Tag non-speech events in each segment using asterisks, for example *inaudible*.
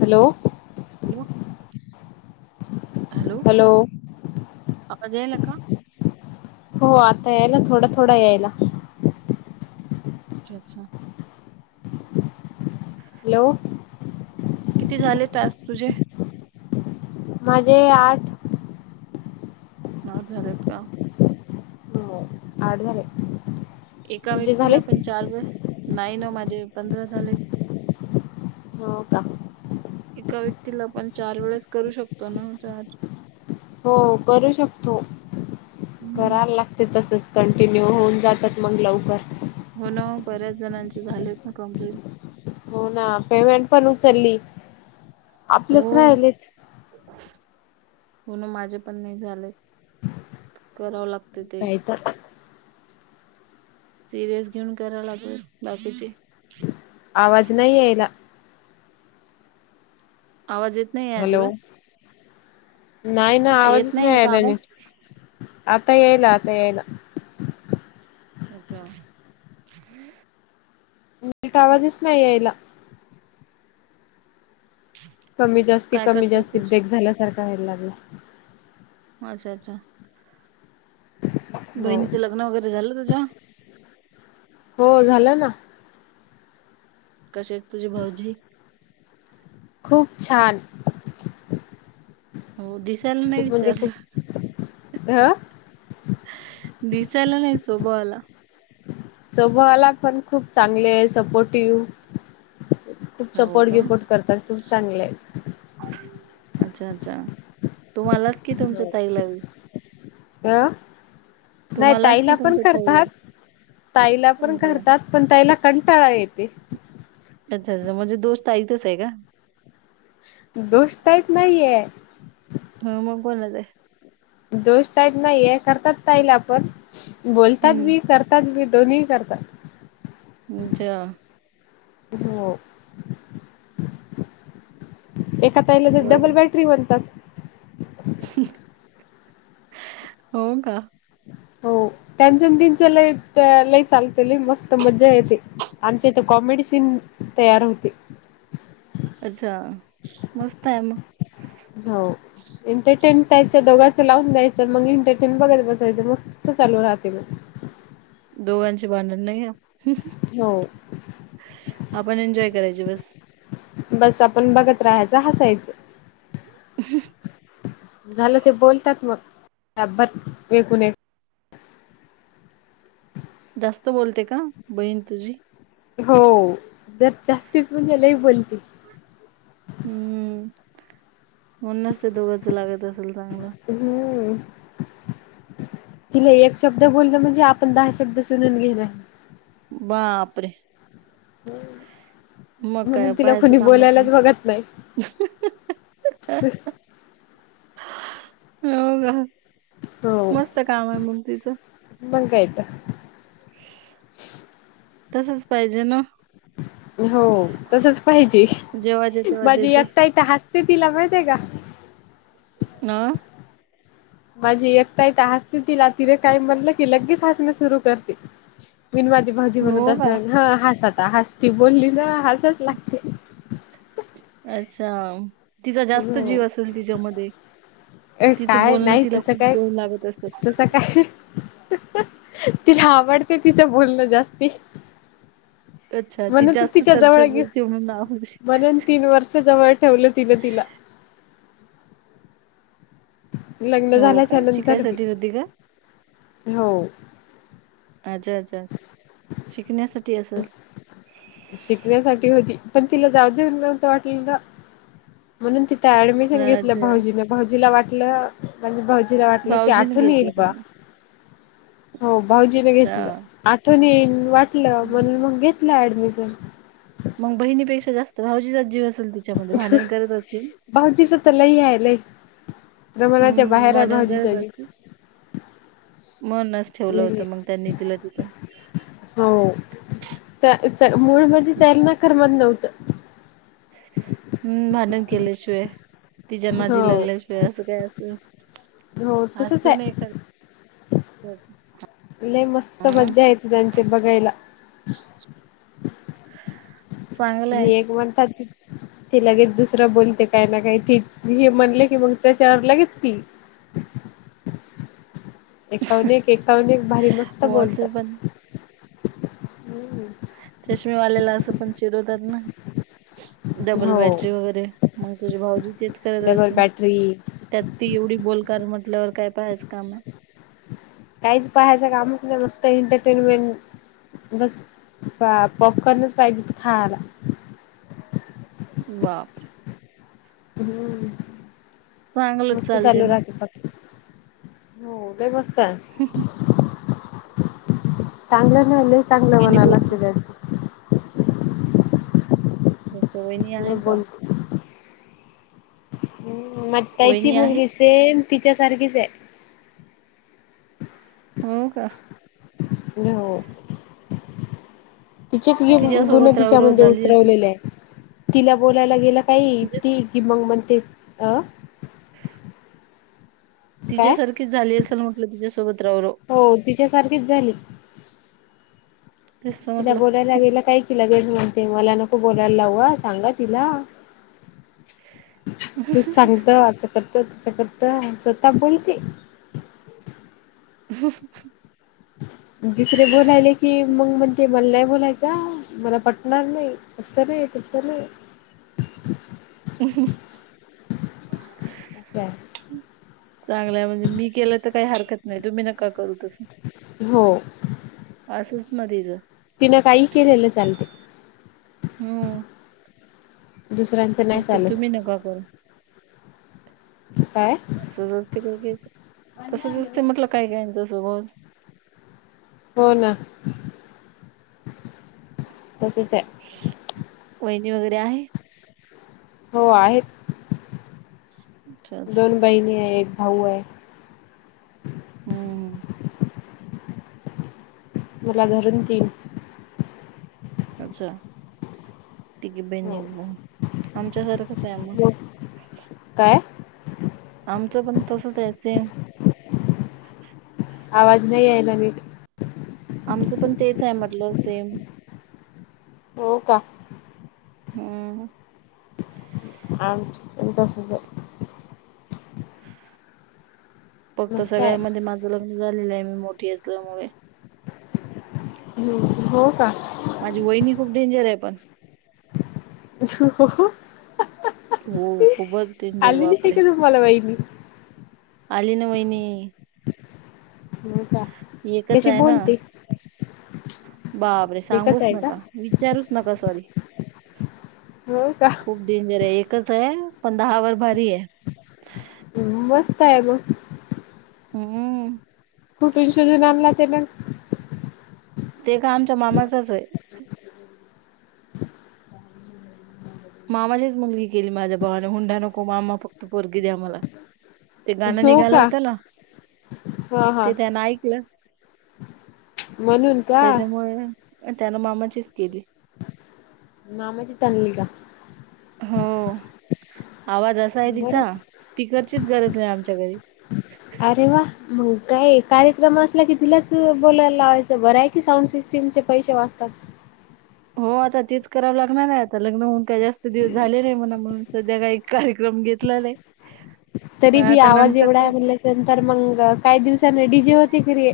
Hello. Hello hello आवाज यायला का? हो आता यायला थोडा थोडा यायला. *inaudible* हॅलो. किती झाले टास्क तुझे? माझे आठ. नऊ झालेत का? हो आठ झालेत. एका व्यक्तीला आपण चार बस नाही ना माझे पंधरा झालेत. हो का? एका व्यक्तीला आपण चार वेळेस करू शकतो ना? चार हो करू शकतो हम्म. कराल लागते तसेच. कंटिन्यू होऊन जातात मग लवकर. हो ना बऱ्याच जणांचे झालेत ना कम्प्लीट. हो ना पेमेंट पण उचलली. आपलेच हो. राहिलेत हो न माझे पण नाही झाले करावं लागत कायतर. सिरियस घेऊन कराव लागेल बाकीचे. आवाज नाही यायला. आवाज येत नाहीय हॅलो अजिबात? नाही ना येत आवाजच नाही आहे का यायला आवाज नीट आता यायला आता यायला. अच्छा. नीट आवाजच नाही यायला. कमी जास्ती काय कमी करते जास्ती तुझ ब्रेक झाल्यासारखा व्हायला लागला. माझा अच्छा. हो बहिणीचं लग्न वगैरे झालं तुझ्या? हो झालं ना. कसे आहेत तुझे भाऊजी? खूप छान. हो दिसायला नाही खूप म्हणजे विचारलं खूप हा दिसायला नाही स्वभावाला. स्वभावाला पण खूप चांगली आहे सपोर्टिव्ह, खूप हो सपोर्ट का गिपोट करतात खूप चांगले आहेत. अच्छा अच्छा तुम्हालाच कि तुमच्या हो. ताईलाबी? अ. नाही तुम्हालाच की ताईला पण तुमच्या ताईला करतात ताईला पण अच्छा करतात. पण ताईला कंटाळा येते. अच्छा अच्छा म्हणजे दोष ताईतच आहे का? दोष ताईत नाहीये. हा मग कोणाच आहे दोष ताईत नाही ये करतात ताईला पण बोलतात बी हम्म करत तात बी दोन्ही करतात. अच्छा हो एका ताईला तर डबल बरं बॅटरी म्हणतात. हो का. हो.. त्यांचं नी तीनच लई लई चालते लई मस्त मजा येते, आमच्या इथे कॉमेडी सीन तयार होते. अच्छा मस्त आहे मग हो एंटरटेंट त्याच दोघांचं लावून द्यायचं मग एंटरटेंट बघत बसायचं, मस्त चालू राहते मग. दोघांची भांडण नाही या हो आपण एन्जॉय करायचे बस बस आपण बघत राहायचं हसायचं. ह झालं ते बोलतात मग *unintelligible* जास्त बोलते का? बहीण तुझी, हो.. जर जास्तीच म्हणजे लई बोलते. हम्म. म्हणूनच ते दोघांच लागत असल चांगलं हम्म तिला एक शब्द बोलल म्हणजे आपण दहा शब्द सुणून घेनार बापरे! मग हम्म काय म्हणून तिला पाहायचं कोणी कामच नाही बोलायलाच बघत नाही. हम्म.. हो मस्त काम आहे मग तिचं मग काय तर तसच पाहिजे ना, हो तसच पाहिजे. जेव्हाच्या तेव्हा माझी देते एक ताई तर, हसते तिला माहिती आहे का न आ माझी एक ताई तर हसते तिला तिने काही म्हणलं की लगेच हसणं सुरू करते. मी आणि माझी भाची म्हणत हो का असता ह हास आता हास ती बोलली ना हासच लागते. अच्छा तिचा जास्त हो जीव असेल तिच्यामध्ये ए तिचं बोलणं तिला खूप गोड लागत असल. आता काय तिला आवडते तिच्या बोलणं जास्ती. अच्छा ती म्हण त जास्त तिच्या चरचर जवळेऊ बोलते म्हणून आवडते म्हण तीन वर्ष जवळ ठेवलं तिन तिला लग्न हो झाल्याच्या का नंतर शिकायसाठी होती का हो अच्छा अच्ा शिकण्यासाठी असेल शिकण्यासाठी होती पण तिला जाऊ देऊन नवत वाटल ना म्हणून तिथं ऍडमिशन घेतलं अच्छा भाऊजीन भाऊजीला वाटलं म्हजे भाऊजीला वाटलं की भाऊजीने आठवून येईल घेतलं का बा हो भाऊजीने अच्छा घेतलं आठवणी येई वाटलं म्हण हम्म. मग घेतलं ऍडमिशन मग बहिणीपेक्षा जास्त भावजीचा जीव आसन बाऊजीस तर लई आहे ल प्रमाणाच्या हम्म बाहेर आहे भांडण भाऊजींचा पण मणच ठेवलं लई होतं मग त्यांनी तुला तिथं हो त्या मूळ म्हणजे त्यालाना करमत नव्हत हम्म भडनं केल्याशिवाय तिच्या माधी हो लागल्याशिय ते असं काय असं हो तसच असते नाही आहे एखर. *inaudible* मस्त मज्जा येत त्यांचे बघायला. चांगलंय हग म्हण. त *unintelligible* ते लगेच दुसरा बोलते काय ना काही ते हे म्हणले की मग त्याच्यावर लगेच ती. *inaudible* एकाहून एक एकाहून एक भारी मस्त हो असे बोलतात पण हम्. चष्मीेवालेला असं पण चिरवतात ना. डबल हो बॅटरी वगैरे मग तुझे भाऊजी तेच करत डबल असतील. बॅटरी त्यात ती एवढी बोलकार म्हटल्यावर काय पाहायचं काम आहे. काहीच पाहायचं कामात नाही मस्त एंटरटेनमेंट. बस पॉपकॉर्नच पाहिजे खायला बापरे हम्म चांगलंच मस्त चालते चालू मग राहत हो काय मस्त आ. हे चांगलं नाहीले चांगलं वहिणी म्हना लागत बोलते त्या. चोय नाही लय आहेय का? बोलते. हम् माझी ताईची वहिणी आहे मुलगी सेम तिच्या सारखीच आहे. हो का? नाही हो. तिचेच ती गुण तिच्यासोबत रावराव तिच्यामध्ये झाली असेल उतरवलेले आहे. तिला बोलायला गेलं काही तिच्या ती की मग म्हणते अ. काय? तिच्यासारखीच झाली असेल म्हटलं तिच्यासोबत राव र. हो तिच्या सारखीच झाली तेच तर तिला म्हटलं बोलायला गेला काही. तिला गेल म्हणते मला नको बोलायला लाववा सांगा तिला. तू सांगत असं करत तसं करत स्वतः बोलते. *inaudible* दुसरे बोलायले की मग म्हण ते मला नाही बोलायचं मला पटणार नाही. असं नाही तसं नाही. ह असं आहे *inaudible* चांगलं म्हणजे मी केलं तर काही हरकत नाही तुम्ही नका करू. हो. असंच ना तिच. तिनं काहीही केलेलं चालते हम्म दुसऱ्यां. फक्त तुम्ही नका करू. काय. तसंच असते काय कायचं तसंच असते म्हटलं काय कायंच स्वभाव. हो ना तसच आहे. वहिणी वगैरे आहे. हो आहेत अच्छा अच्छा दोन बहिणी आहे एक भाऊ आहे. हम्म हम. मला धरून तीन. अच्छा तिघी बहीणी हो एक भाऊ आमच्या सारखच आहे मग. काय. आमचं पण तसच आहे सेम. आवाज नाही यायला नीट. आमचं पण तेच आहे म्हटलं सेम. हो का. हम्. आमच पण तसच हाय. फक्त मस्त आहे सगळ्यामध्ये माझं लग्न झालेलं आहे मी मोठी असल्यामुळे. हो का. माझी वहिणी खूप डेंजर आहे पण. हो. हो खूपच. डेंजर आलेली आहे बापरे का तुम्हाला वहिनी. आली ना वहिनी. हो का? एकच कशी आहे ना बोलते बापरे एकच सांगूस आहे का नका? विचारूच नका सॉरी. हो का? खूप डेंजर आहे एकच आहे पण दहा वर भारी आहे. मस्त आहे मग. हम्. कुटून शोधून आणला ते पण. ते का आमच्या मामाचच आहे. मामाचीच मुलगी केली माझ्या भावाने हुंडा नको मामा. त पोरगी द्या मला ते गाणं हो निघालं का होतं ना. हा हा ते त्यांन ऐकलं. म्हणून का? त्याच्यामुळे त्यानं मामाचीच केली. मामाचीच आणली का? हो आवाज असा आहे बर तिचा स्पीकरचीच गरज नाही आमच्या घरी. अरे वा. मग काय कार्यक्रम असला की तिलाच बोलायला लावायचं बरं आहे की साऊंड सिस्टीमचे पैसे वाचतात. हो आता तेच करावं लागणार आहे आता लग्न होऊन काय जास्त. दिवस झाले नाही म्हणा म्हणून सध्या काही कार्यक्रम घेतला नाही. मग तरी बी आता आवाज नंतर एवढा आहे तेच म्हल्या नंतर मग काही दिवसाने डी जे होते घरी.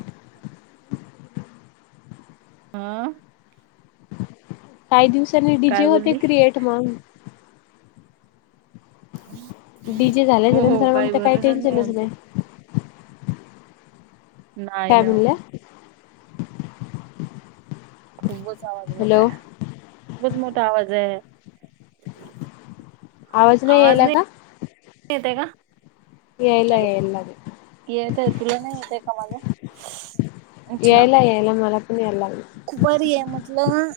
आ काही दिवसांनी डीजे काय होते बोलली क्रिएट मग डीजे झाल्याच्या हो हो नंतर मग काही तर भरोसाच नाही टेन्शनच आमचा नाही काय ना. म्हणल्या? खूपच आवाज मोठा हॅलो आहे. खूप मोठा आवाज आहे. आवाज नाही येत आहे का? यायला हॅलो, यायला लागला. येतोय तुला नाही येतय का माझा अच्छा यायला, यायला मला पण यायलाय बरी हाय म्हटलं,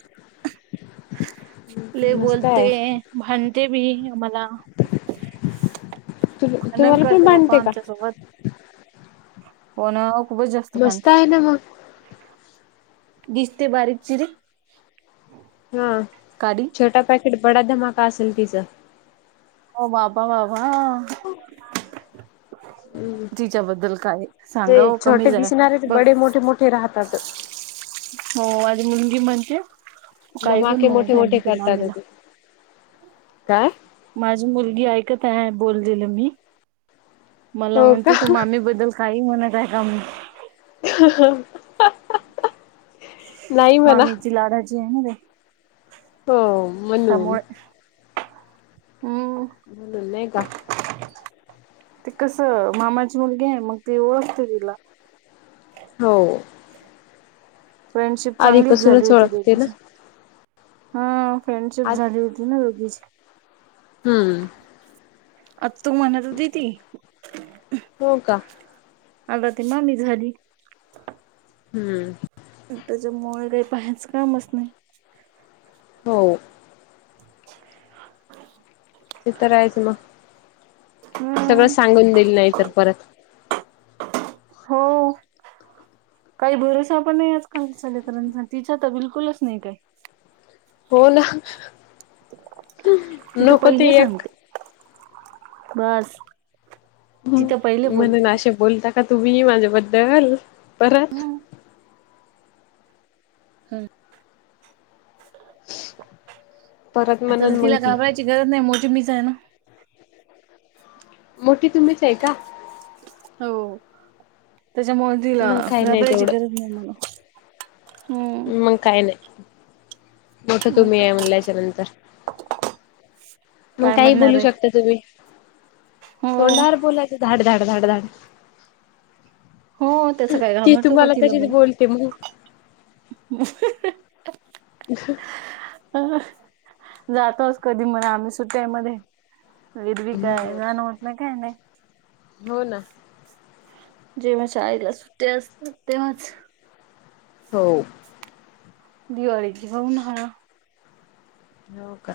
लई मस्त बोलते. आहे. भांडते बी आम्हाला तु हनन तुम्हाला पण करते बापा बांधते का? आमच्या सोबत. पणं खूपच जास्त मस्त खांते. आहे ना मग. दिसते बारीक चिरी हा काडी छोटा पॅकेट बडा धमाका असेल तिचा हो बाबा-बाबा हम्म. तिच्याबद्दल काय सांगव ते छोटे कमीच हाय दिसणारे ते बडे मोठे मोठे राहतात. हो आणि मुलगी म्हणते काही पण धमाके मोठे मोठे म्हणते करतात मामीला ते. काय माझी मुलगी ऐकत आहे बोललेलं मी मला हो का? म्हणते तू मामी बद्दल काही म्हणत आहे का अनइंटेलिजबल ममी ची लाडाची आहे ना लई हो म्हणून. त्यामुळे हम. बोलय का ते कस मामाची मुलगी आहे मग ती ओळखते तिला हो फ्रेंडशिप चांगलीच झाली आधीपासूनच होती ओळखते ना दोघींची हा फ्रेंडशिप आज झाली होती ना दोघीची हम्म आत्तू म्हणत होती ती हो का आता ती मामी झाली हम्म त्याच्यामुळे काही पाहायचं कामच नाही हो ते तर हायचं ना हम्म सगळ सांगून दिली नाही तर परत हो काही भरोसा पण नाही आजकालच्या लेकरांचा तिचा तर बिलकुलच नाही काय हो ना. तिथं नको पहिले ते एक सांगते बस तिथं पहिले म्हणून बोलते असे बोलता का तुम्ही माझ्याबद्दल परत हम परत आता तर म्हणून मग तिला ती घाबरायची गरज नाही मोठी मीच आहे ना मोठी तुम्हीच आहे का? हो त्याच्यामुळं तिला मग काय नाही घाबरायची गरज तेवढं नाही मला हम्म मग काय नाही मोठं मग तुम्ही आहे काय म्हणल्याच्या नंतर मग काय काही म्हणणार बोलू आहे शकता तुम्ही हो तोंडावर बोलायच धाड धाड धाड धाड हो त्याच काय ती घाबरतो का तुम्हाला तिला तशी बोलते मग *unintelligible* ह *unintelligible* जातोच कधी म्हणे आम्ही सुट्याय मध्ये विरवी काय हो जान होत नाही काय नाही. हो ना जेव्हा शाळेला सुट्ट्या असतात तेव्हाच हो दिवाळीत हो ना हो का